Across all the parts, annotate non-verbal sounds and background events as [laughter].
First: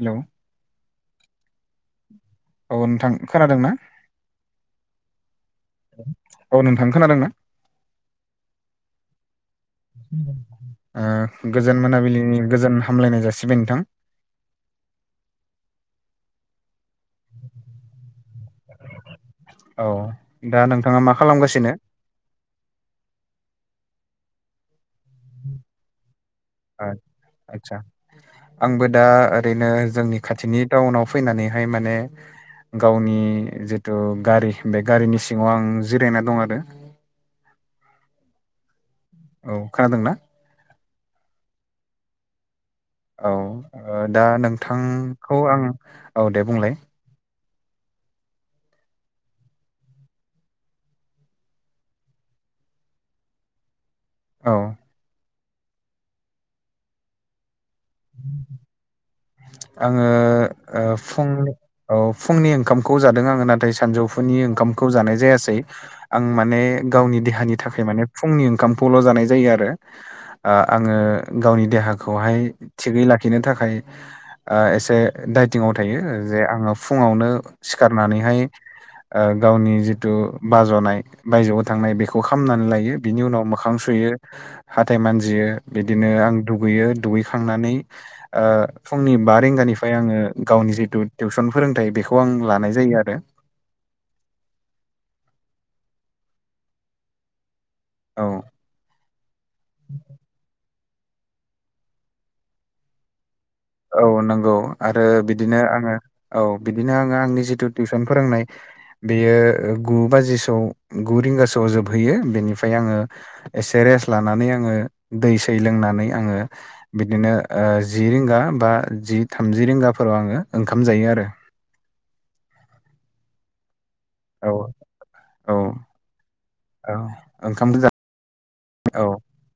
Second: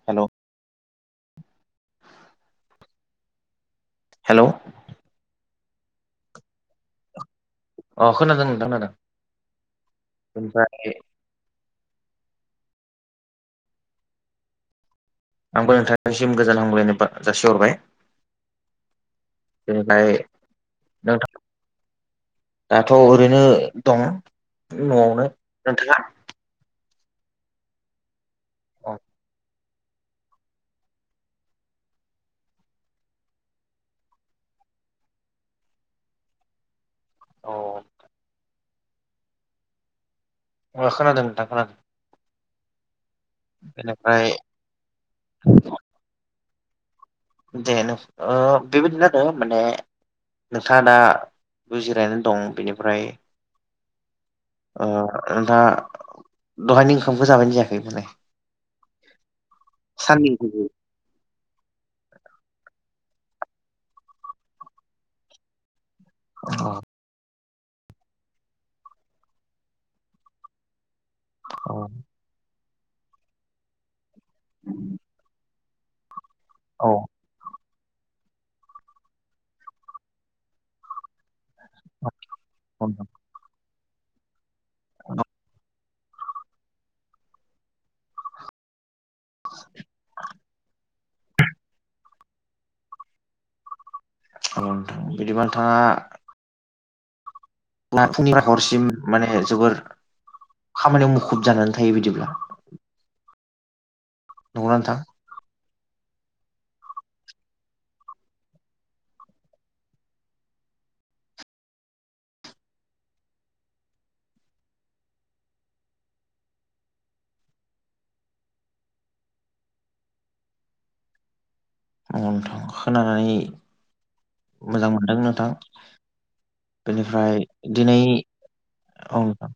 हेल' औ नोंथां खोनादों ना। हेल' औ नोंथां खोनादों ना। अ खोनादों नोंथां नादों ओ गोजोन मोनाबिलिनि गोजोन हामलायनाय जासिबाय नोंथां। आंबो नोंथांनिसिम गोजान हामगलायनाय बा जासिहरबाय। औ बेनिफ्राय दा नोंथाङा मा नोंथां खालामगासिनो। दाथ' ओरैनो दं न'आवनो नोंथाङा आ आतसा आंबो अ दा ओरै नो जोंनि खाथिनि टाउनाव फैनानैहाय माने गावनि जिथु गारि बे गारिनि सिङाव आं जिरायना दं आरो। ओ। औ खोनादों ना। अ खोनादों नोंथां खोनादों। औ ओ बेनिफ्राय दा नोंथांखौ आं औ दे बुंलाय। [unintelligible] ओ बेबायदिनो आरो माने नोंथाङा दा जिरायना दं बेनिफ्राय औ ओ दा दहायनि ओंखामखौ जाबायना जायाखै बुंलाय। आङो साननि औ ओ फं औ फुंनि ओंखामखौ जादों आङो नाथाय सानजौफुनि ओंखामखौ जानाय जायासै। आं माने औ गावनि देहानि थाखाय माने फुंनि ओंखामखौल' जानाय जायो आरो आं आङो गावनि देहाखौहाय थिगै लाखिनो थाखाय ओ एसे दडाइथिंआव थायो जे आङो औ फुङावनो सिखारनानैहाय ओ गावनि जिथु बाज'नाय बायजो थांनाय बेखौ खालामामनानै औ लायो नोंथां बिनि उनाव मोखां सुयो हाथथाय मानजियो बिदिनो आं दुगैयो दुगैखांनानै ओ फुंनि बा रिंगानिफ्राय आङो गावनि जिथु टिउसन फोरोंथाइ बेखौ आं लानाय जायो आरो औ नोथां बिदिबा नोंथाङा ना औ फुंनिफ्राय हरसिम माने जोबोर खामानियाव मुखुब जानानै थायो बिदिब्ला। औ नंगौ नंगौना नोंथां आरो बिदिनो आङो औ बिदिनो आङो आंनि जिथु टिउसन फोरोंनाय बेयो गु बाजिसौ गु रिंगासोआव जोबहैयो बेनिफ्राय आङो एसे रेस्ट लानानै आङो दै सै लोंनानै आङो बिदिनो ओ जि रिंगा बा जि थामजि रिंगाफोराव आङो ओंखाम जायो आरो। आंथ' खोनानानै' औ मोजां मोनदों नोंथां औ औ बेनिफ्राय ओंखाम जा दिनै औ नोंथां।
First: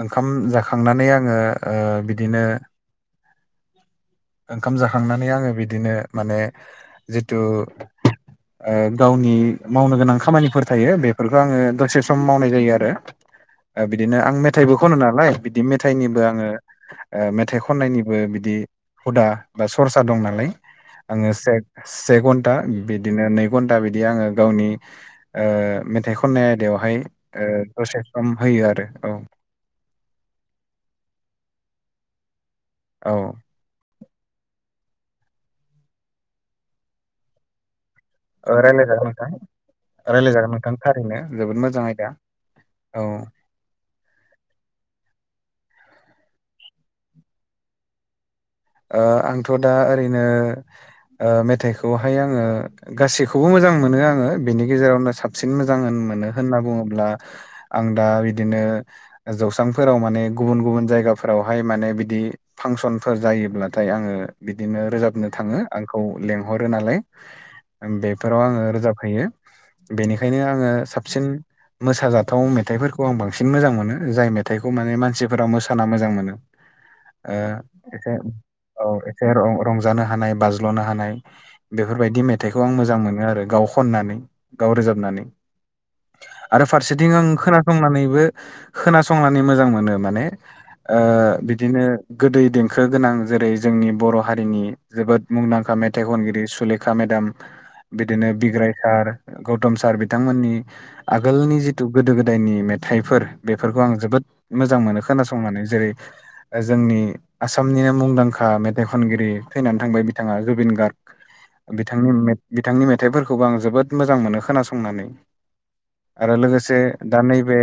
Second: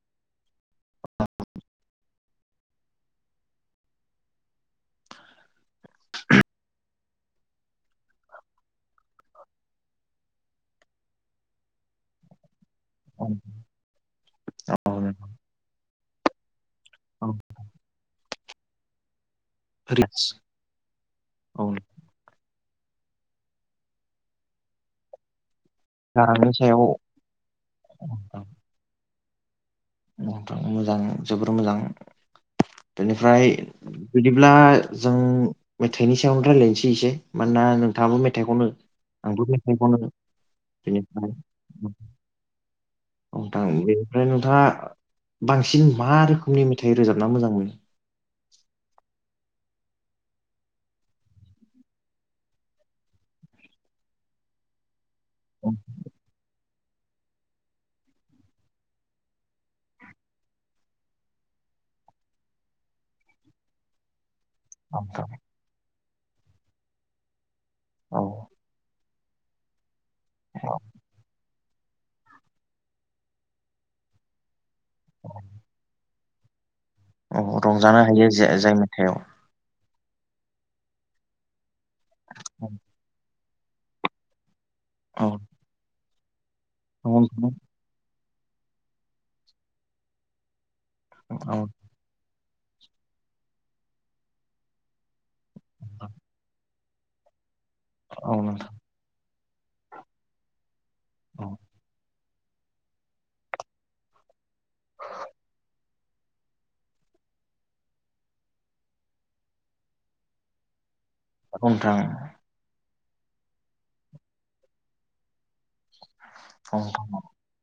ओंखाम जाखांनानै आङो ओ बिदिनो ओंखाम जाखांनानै आङो बिदिनो माने जिथु ओ गावनि मावनो गोनां खामानिफोर थायो बेफोरखौ आङो दसे सम मावनाय जायो आरो। औ। ओ बिदिनो आं मेथाइबो खनो औ नालाय बिदि मेथाइनिबो आङो ओ औ मेथाइ खननायनिबो बिदि हुदा बा सरसा दं रिल्स नालाय आङो से औ से घन्टा बिदिनो नै घन्टा बिदि आङो गावनि ओ मेथाइ खननाय गारांनि सायाव आयदायावहाय ओ दसे सम होयो आरो औ नोंथां मोजां जोबोर मोजां औ बेनिफ्राय बिदिब्ला जों मेथाइनि सायावनो रायलायनोसै इसे मानोना नोंथाङाबो मे ओ रायलायजागोन नोंथां रायलायजागोन नोंथां थारैनो बेनिफ्राय जोबोद मोजां आयदा। औ। औ नोंथां बेनिफ्राय नोंथाङा बांसिन मा रोखोमनि मेथाइ रोजाबना मोजां मोनो। ओ आंथ' दा ओरैनो ओ मेथाइखौहाय आङो गासैखौबो मोजां मोनो आङो बेनि गेजेरावनो साब सिन औ मोजां होन मोनो होनना बुङोब्ला आं दा बिदिनो जौस्रांफोराव माने गुबुन गुबुन जायगाफोरावहाय माने बिदि फांसनफोर जायो ब्लाथाय आङो बिदिनो नोंथां रोजाबनो थाङो आंखौ लेंहरो नालाय। औ बेफोराव आङो रोजाबहैयो बेनिखायनो आङो साबसिन मोसाजाथाव मेथाइफोरखौ आं बांसिन मोजां मोनो जाय मेथाइखौ माने मानसिफोरा मोसाना मोजां मोनो। [inaudible] अ रंजानो हायो जे अ जायनो एसे रं रंजानो हानाय बाज्ल'नो हानाय बेफोरबायदि मेथाइखौ आं मोजां मोनो आरो गाव खननानै गाव रोजाबनानै औ आरो औ फारसेथिं आं नोंथां खोना संनानैबो खोनासंनानै मोजां मोनो माने ओ औ बिदिनो गोदै देंखो गोनां जेरै जोंनि बर' हारिनि जोबोद मुंदांखा मेथाइ खनगिरि सुलेखा मेदाम बिदिनो औ बिग्राय सार गौतम सार बिथांमोननि आगोलनि जि गोदो गोदायनि मेथाइफोर बेफोरखौ आं जोबोद मोजां मोनो खोनासंनानै जेरै जोंनि आसामनिनो मुंदांखा मेथाइ खनगिरि थैनानै थांबाय बिथाङा जुबिन गार्ग नोंथां बिथांनि मे बिथांनि मेथाइफोरखौबो आं जोबोद मोजां मोनो खोनासंनानै आरो लोगोसे औ दा नोंथां नै बे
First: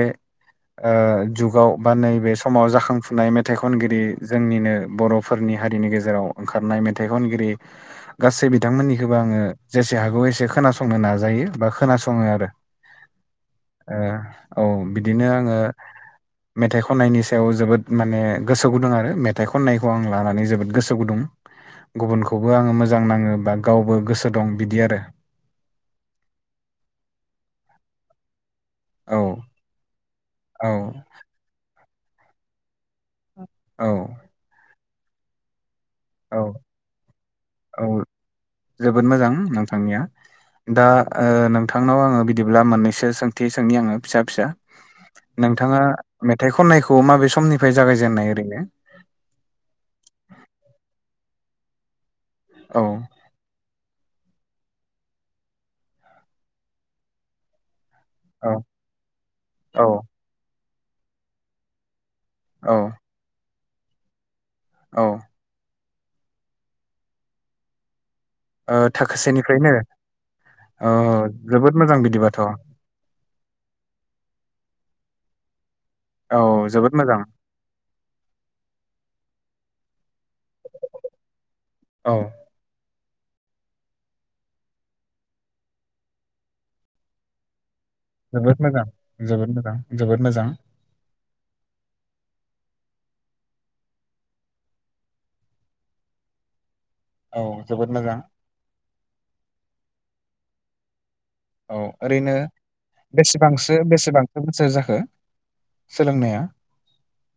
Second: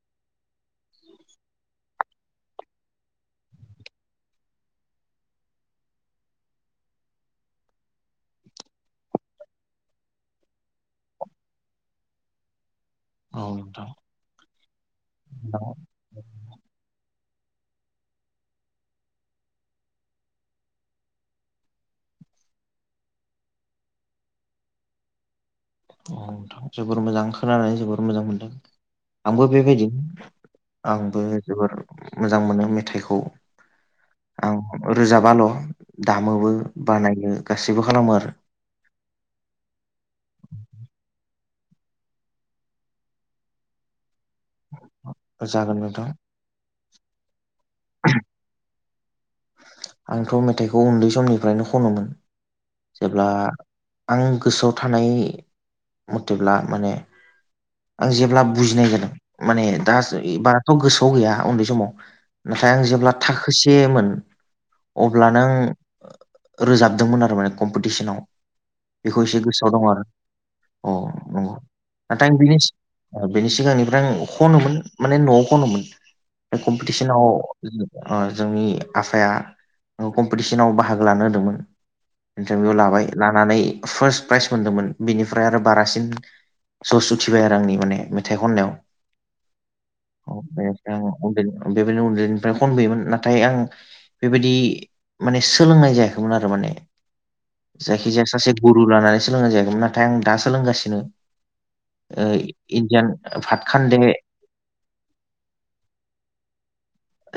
ओ जुगाव बा नैबे समाव जाखांफुनाय मेथाइ खनगिरि जोंनिनो बर' फोरनि हारिनि गेजेराव ओंखारनाय मेथाइ खनगिरि गासै बिथांमोननिखोबो आङो जेसे हागौ एसे खोनासंनो नाजायो बा खोनासङो आरो। औ नोंथां औ नोंथां ओ औ बिदिनो आङो मेथाइ खननायनि सायाव जोबोद माने गोसो गुदुं आरो मेथाइ खननायखौ खौ आं लानानै जोबोद गोसो गुदुं। गुबुनखौबो आङो मोजां नाङो बा गावबो गोसो दं बिदि आरो। औ नोंथां जोबोर मोजां खोनानानै जोबोर मोजां मोनदों औ आंबो बेबायदि औ आंबो जोबोर मोजां मोनो मेथाइखौ औ आं रोजाबाल' औ दामोबो बानायो गासैबो औ खालामो आरो। जोबोद मोजां नोंथांनिया। दा ओ नोंथांनाव आङो बिदिब्ला मोननैसो सोंथि सोंनि आङो फिसा फिसा। जागोन नोंथाङा नोंथां मेथाइ खननायखौ माबे समनिफ्राय जागायजेननाय ओरैनो? आंथ' मेथाइखौ उन्दै समनिफ्रायनो खनोमोन औ जेब्ला आं गोसोआव थानाय मथेब्ला माने आं जेब्ला औ बुजिनाय जादों माने औ दा सो बाराथ' गोसोआव गैया उन्दै समाव। औ इनिफ्राय आं जेब्ला थाखो से मोन औ अब्लानो आं रोजाबदोंमोन आरो माने कम्पिटिसनाव। ओ बेखौ इसे थाखोसेनिफ्रायनो गोसोआव दं आरो औ अ अ जोबोद मोजां नाथाय आं बिदिबाथ' औ बिनि सि बेनि सिगांनिफ्राय आं खनोमोन माने न'आव खनोमोन जोबोद मोजां कम्पिटिसनाव आ जोंनि आफाया आंखौ कम्पिटिसनाव बाहागो लानो होदोंमोन। औ। इन्टारभिउ लाबाय लानानै फार्स्ट प्राइज मोनदोंमोन बेनिफ्राय आरो बारासिन जस उथिबाय आरो आंनि माने। मेथाइ जोबोद खननायाव मोजां जोबोद मोजां जोबोद मोजां। औ बेनिफ्राय उन्दै बेबायनो उन्दैनिफ्राय खनबोयोमोन नाथाय आं बेबायदि माने सोलोंनाय जायाखैमोन आरो माने औ जोबोद मोजां जायखिजाया सासे गुरु लानानै सोलोंनाय जायाखैमोन नाथाय आं दा सोलोंगासिनो। औ ओ ओरैनो इण्डियान बेसेबांसो भातखान्दे बेसेबांसो बोसोर जाखो सोलोंनाया?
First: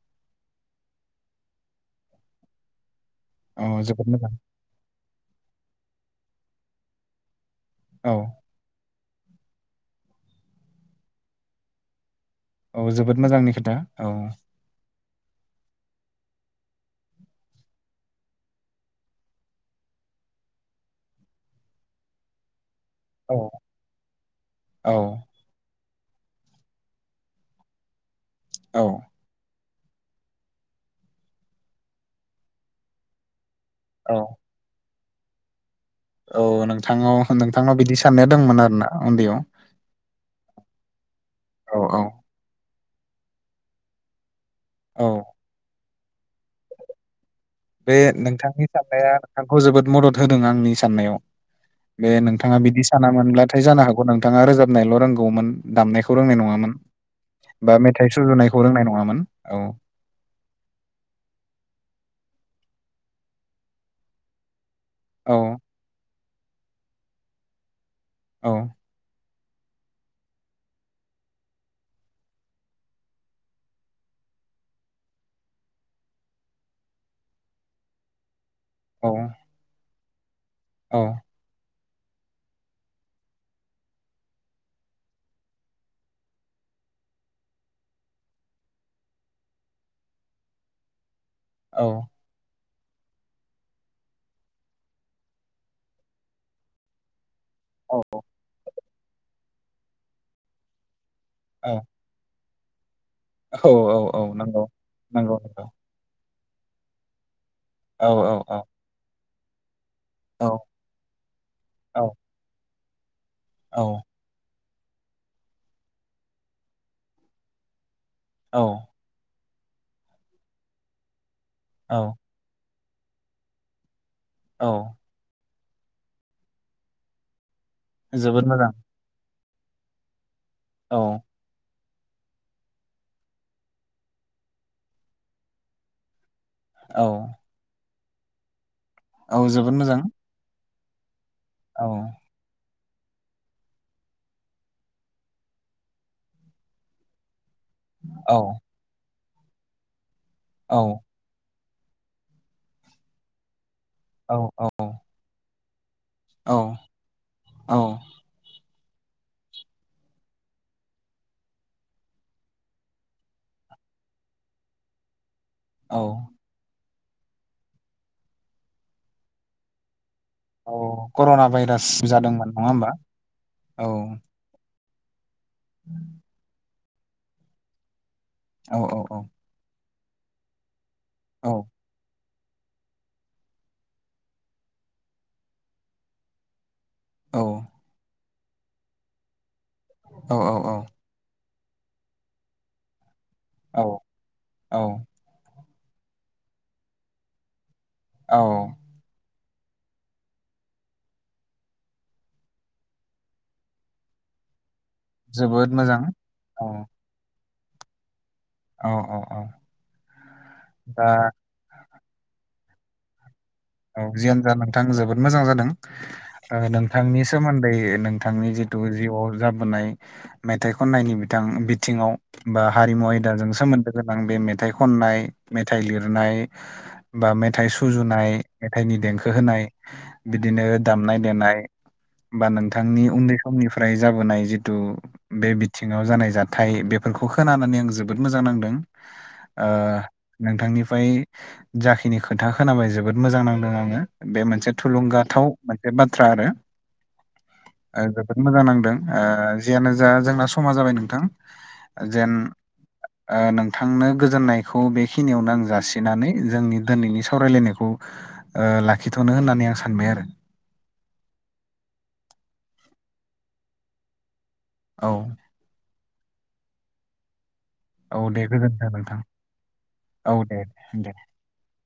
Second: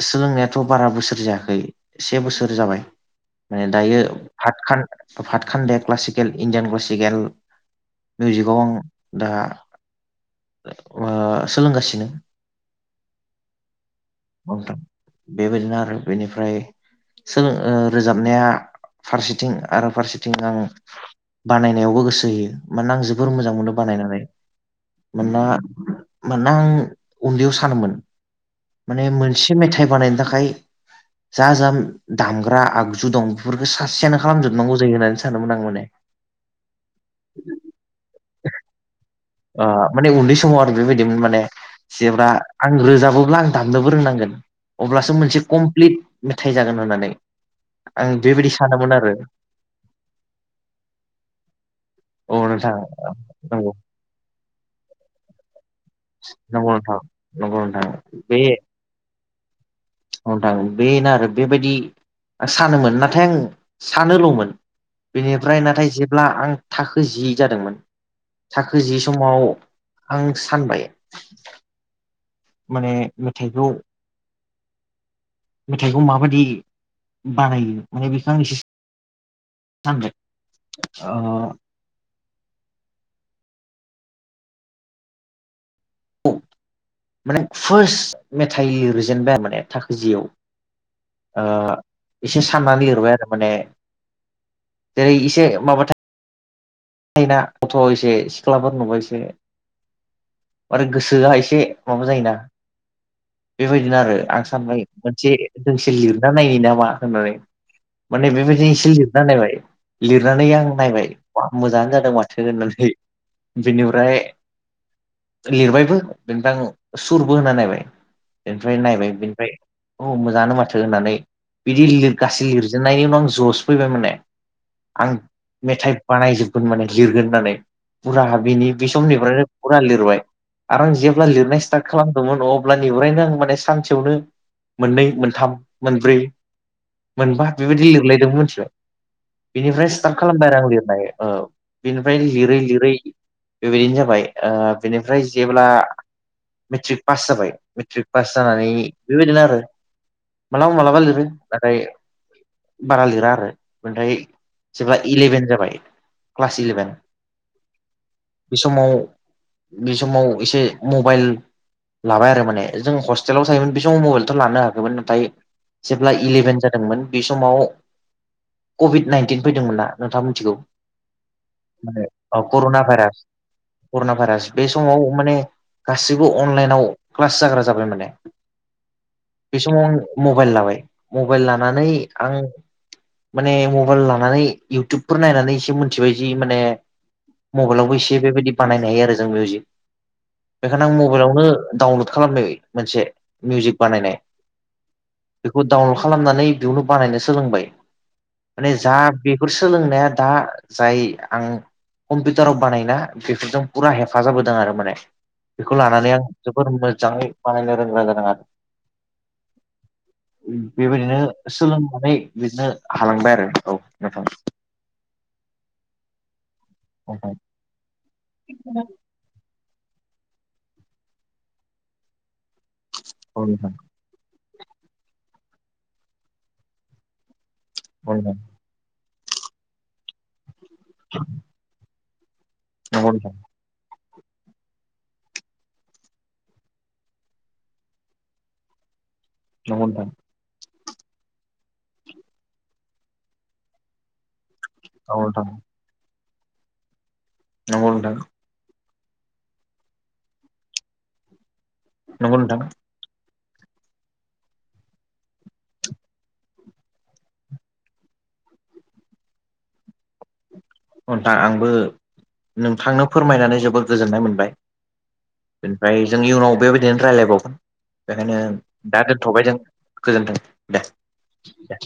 सोलोंनायाथ' बारा बोसोर जायाखै से बोसोर जाबाय। माने औ दायो जोबोद मोजां फतखान फातखान्देत क्लासिकेल इण्डियान क्लासिकेल औ मिउजिकआव आं दा ओ सोलोंगासिनो। औ जोबोद मोजांनि खोथा औ। बेबायदिनो आरो बेनिफ्राय सोलों ओ रोजाबनाया फारसेथिं आरो फारसेथिं आं बानायनायावबो गोसो होयो मानोना आं जोबोर औ मोजां मोनो बानायनानै औ मानोना मानोना आं उन्दैयाव सानोमोन औ माने मोनसे मेथाइ बानायनो थाखाय जा जा दामग्रा आगजु दं बेफोरखौ औ सासेयानो खालामजोब नांगौ जायो होननानै सानोमोन आं माने। औ नोंथाङाव नोंथांनाव बिदि साननाया दंमोन आरो ना उन्दैयाव। ओ माने उन्दै समाव आरो बेबायदिमोन माने औ औ जेब्रा आं रोजाबोब्ला आं दामनोबो रोंनांगोन अब्लासो औ मोनसे कमप्लिट मेथाइ जागोन होननानै। बे आं बेबायदि नोंथांनि सानोमोन आरो साननाया नोंथांखौ जोबोद मदद होदों आंनि साननायाव। बे औ नोंथाङा नोंथां बिदि सानामोनब्लाथाय नंगौ जानो हाग औ नोंथाङा रोजाबनायल' रोंगौमोन दामनायखौ रोंनाय नंगौ नङामोन। नोंथां नंगौ बा नोंथां मेथाइ सुजुनायखौ रोंनाय नङामोन औ। औ नोंथां बेनो आरो बेबायदि सानोमोन नाथाय आं सानोल'मोन। औ बिनिफ्राय नाथाय जेब्ला आं थाखो जि जादोंमोन औ थाखो जि समाव आं सानबाय माने मेथाइखौ मेथाइखौ माबायदि बानायो माने बेखौ आं एसे औ सानबाय औ ओ माने फार्स्ट मेथाइ लिरजेनबाय माने थाखो जियाव। आ एसे साननानै लेरबाय आरो माने। जेरै एसे माबाथाय योना गथ' औ एसे सिख्लाफोर नुबाय एसे आरो गोसोआ एसे से औ माबा जायोना औ बेबायदिनो औ आरो औ आं नंगौ साननाय मोनसे नंगौ नंगौ दोंसे लिर लिरना नायो नामा होननानै। औ माने औ औ बेबायदिनो एसे लिरना नायबाय। लिरनानै औ आं नायबाय बा मोजाङानो जादों माथो होननानै। औ बेनिफ्राय लिरबायबो बेनिफ्राय आं सुरबो होनना नायबाय। बेनिफ्राय औ नायबाय बिनिफ्राय औ मोजाङानो माथो होननानै बिदि औ लिरगासि लिरजेननायनि उनाव आं ज'स फैबाय माने। औ। आं मेथाइ बानायजोबगोन माने लिरगोन होननानै फुरा जोबोद मोजां बेनि बेस समनिफ्रायनो फुरा लिरबाय आरो आं औ जेब्ला लिरनाय स्टार्ट खालामदोंमोन अब्ला बेवहायनो आं माने सानसेयावनो मोननै मोनथाम मोनब्रै औ मोनबा बेबायदि लिरलायदोंबो मिथिबाय औ जोबोद बिनिफ्राय मोजां स्टार्ट खालामबाय आरो आं लिरनाय ओ औ बिनिफ्राय लिरै लिरै बेबायदिनो जाबाय। ओ बेनिफ्राय जेब्ला मेट्रिक पास जाबाय मेट्रिक पास औ जानानै बेबायदिनो आरो औ मालाबा मालाबा लिरो। नाथाय बारा लिरा आरो। ओमफ्राय औ औ जेब्ला इलेभेन जाबाय औ क्लास इलेभेन। औ बे समाव बे समाव एसे मबाइल लाबाय आरो माने। जों हस्टेलाव थायोमोन बे समाव मबाइल' लानो हायाखैमोन नाथाय जेेब्ला औ इलेवन जा मोन बे समाव कभिड नाइन्टिन फैदोंमोनना। नोंथाङा मिथिगौ औ कर'ना भाइरास माने जादोंमोन नङा कर'ना होमबा भाइरास औ कर'ना भाइरास। बे समाव माने गासैबो अनलाइनाव क्लास जाग्रा जाबाय माने। औ औ औ। बे समाव आं मबाइल लाबाय मबाइल औ लानानै आं माने मबाइल लानानै इउटुबफोर नायनानै एसे मिथिबाय जि माने औ मबाइलावबो एसे बेबायदि बानायनो हायो आरो जों मिउजिक औ बेखायनो आं मबाइल मबाइल आावनो डाउनलड खालामनो मोनसे मिउजिक औ बानायनाय औ बेखौ डाउनलड खालामनानै बेयावनो बानायनो सोलोंबाय औ माने जा बेफोर सोलोंनाया दा जाय आं कम्पिउटाराव बानायना बेफोरजों फुरा हेफाजाब होदों आरो माने। जोबोद बेखौ मोजां लानानै आं औ जोबोर मोजाङै बानायनो गोरों जादों आरो औ औ औ दा बेबायदिनो सोलोंनानै बिदिनो हालांबाय आरो। औ जियान आओमबा नोंथां जोबोद मोजां जादों। नोंथांनि नोंथां सोमोन्दै नोंथांनि जिथु जिउआव मेथाइ खननायनि बिथां बिथिङाव बा हारिमु औ आयदाजों नोंथां सोमोनदो गोनां बे मेथाइ खननाय मेथाइ लिरनाय बा मेथाइ औ सुजुनाय नोंथां मेथाइनि देंखो होनाय बिदिनो दामनाय देनाय बा नोंथां बिथांनि नंगौ नोंथां उन्दै समनिफ्राय जाबोनाय जिथु बे बिथिङाव जानाय जाथाय बेफोरखौ खोनानानै आं जोबोद मोजां नांदों। ओ नंगौ नोंथां नोंथांनिफ्राय जाखिनि खोथा खोनाबाय जोबोद मोजां नांदों आङो बे मोनसे औ नोंथां थुलुंगाथाव मोनसे बाथ्रा आरो। नंगौ ओ नोंथां जोबोद मोजां नांदों जियानो जा जोंना समा जाबाय नोंथां नंगौ जेन नोंथां ओ नोंथांनो गोजोननायखौ बेखिनियावनो आं जासिनानै जोंनि दिनैनि सावरायलायनायखौ ओ लाखिथ'नो होननानै आं सानबाय आरो। हन्था आंबो नोंथांनो फोरमायनानै जोबोद गोजोननाय मोनबाय। औ। ओमफ्राय जों इयुनाव बेबायदिनो रायज्लायबावगोन। औ बेखायनो दे गोजोनथों दा नोंथां दोनथ'बाय जों गोजोन्थों दे दे।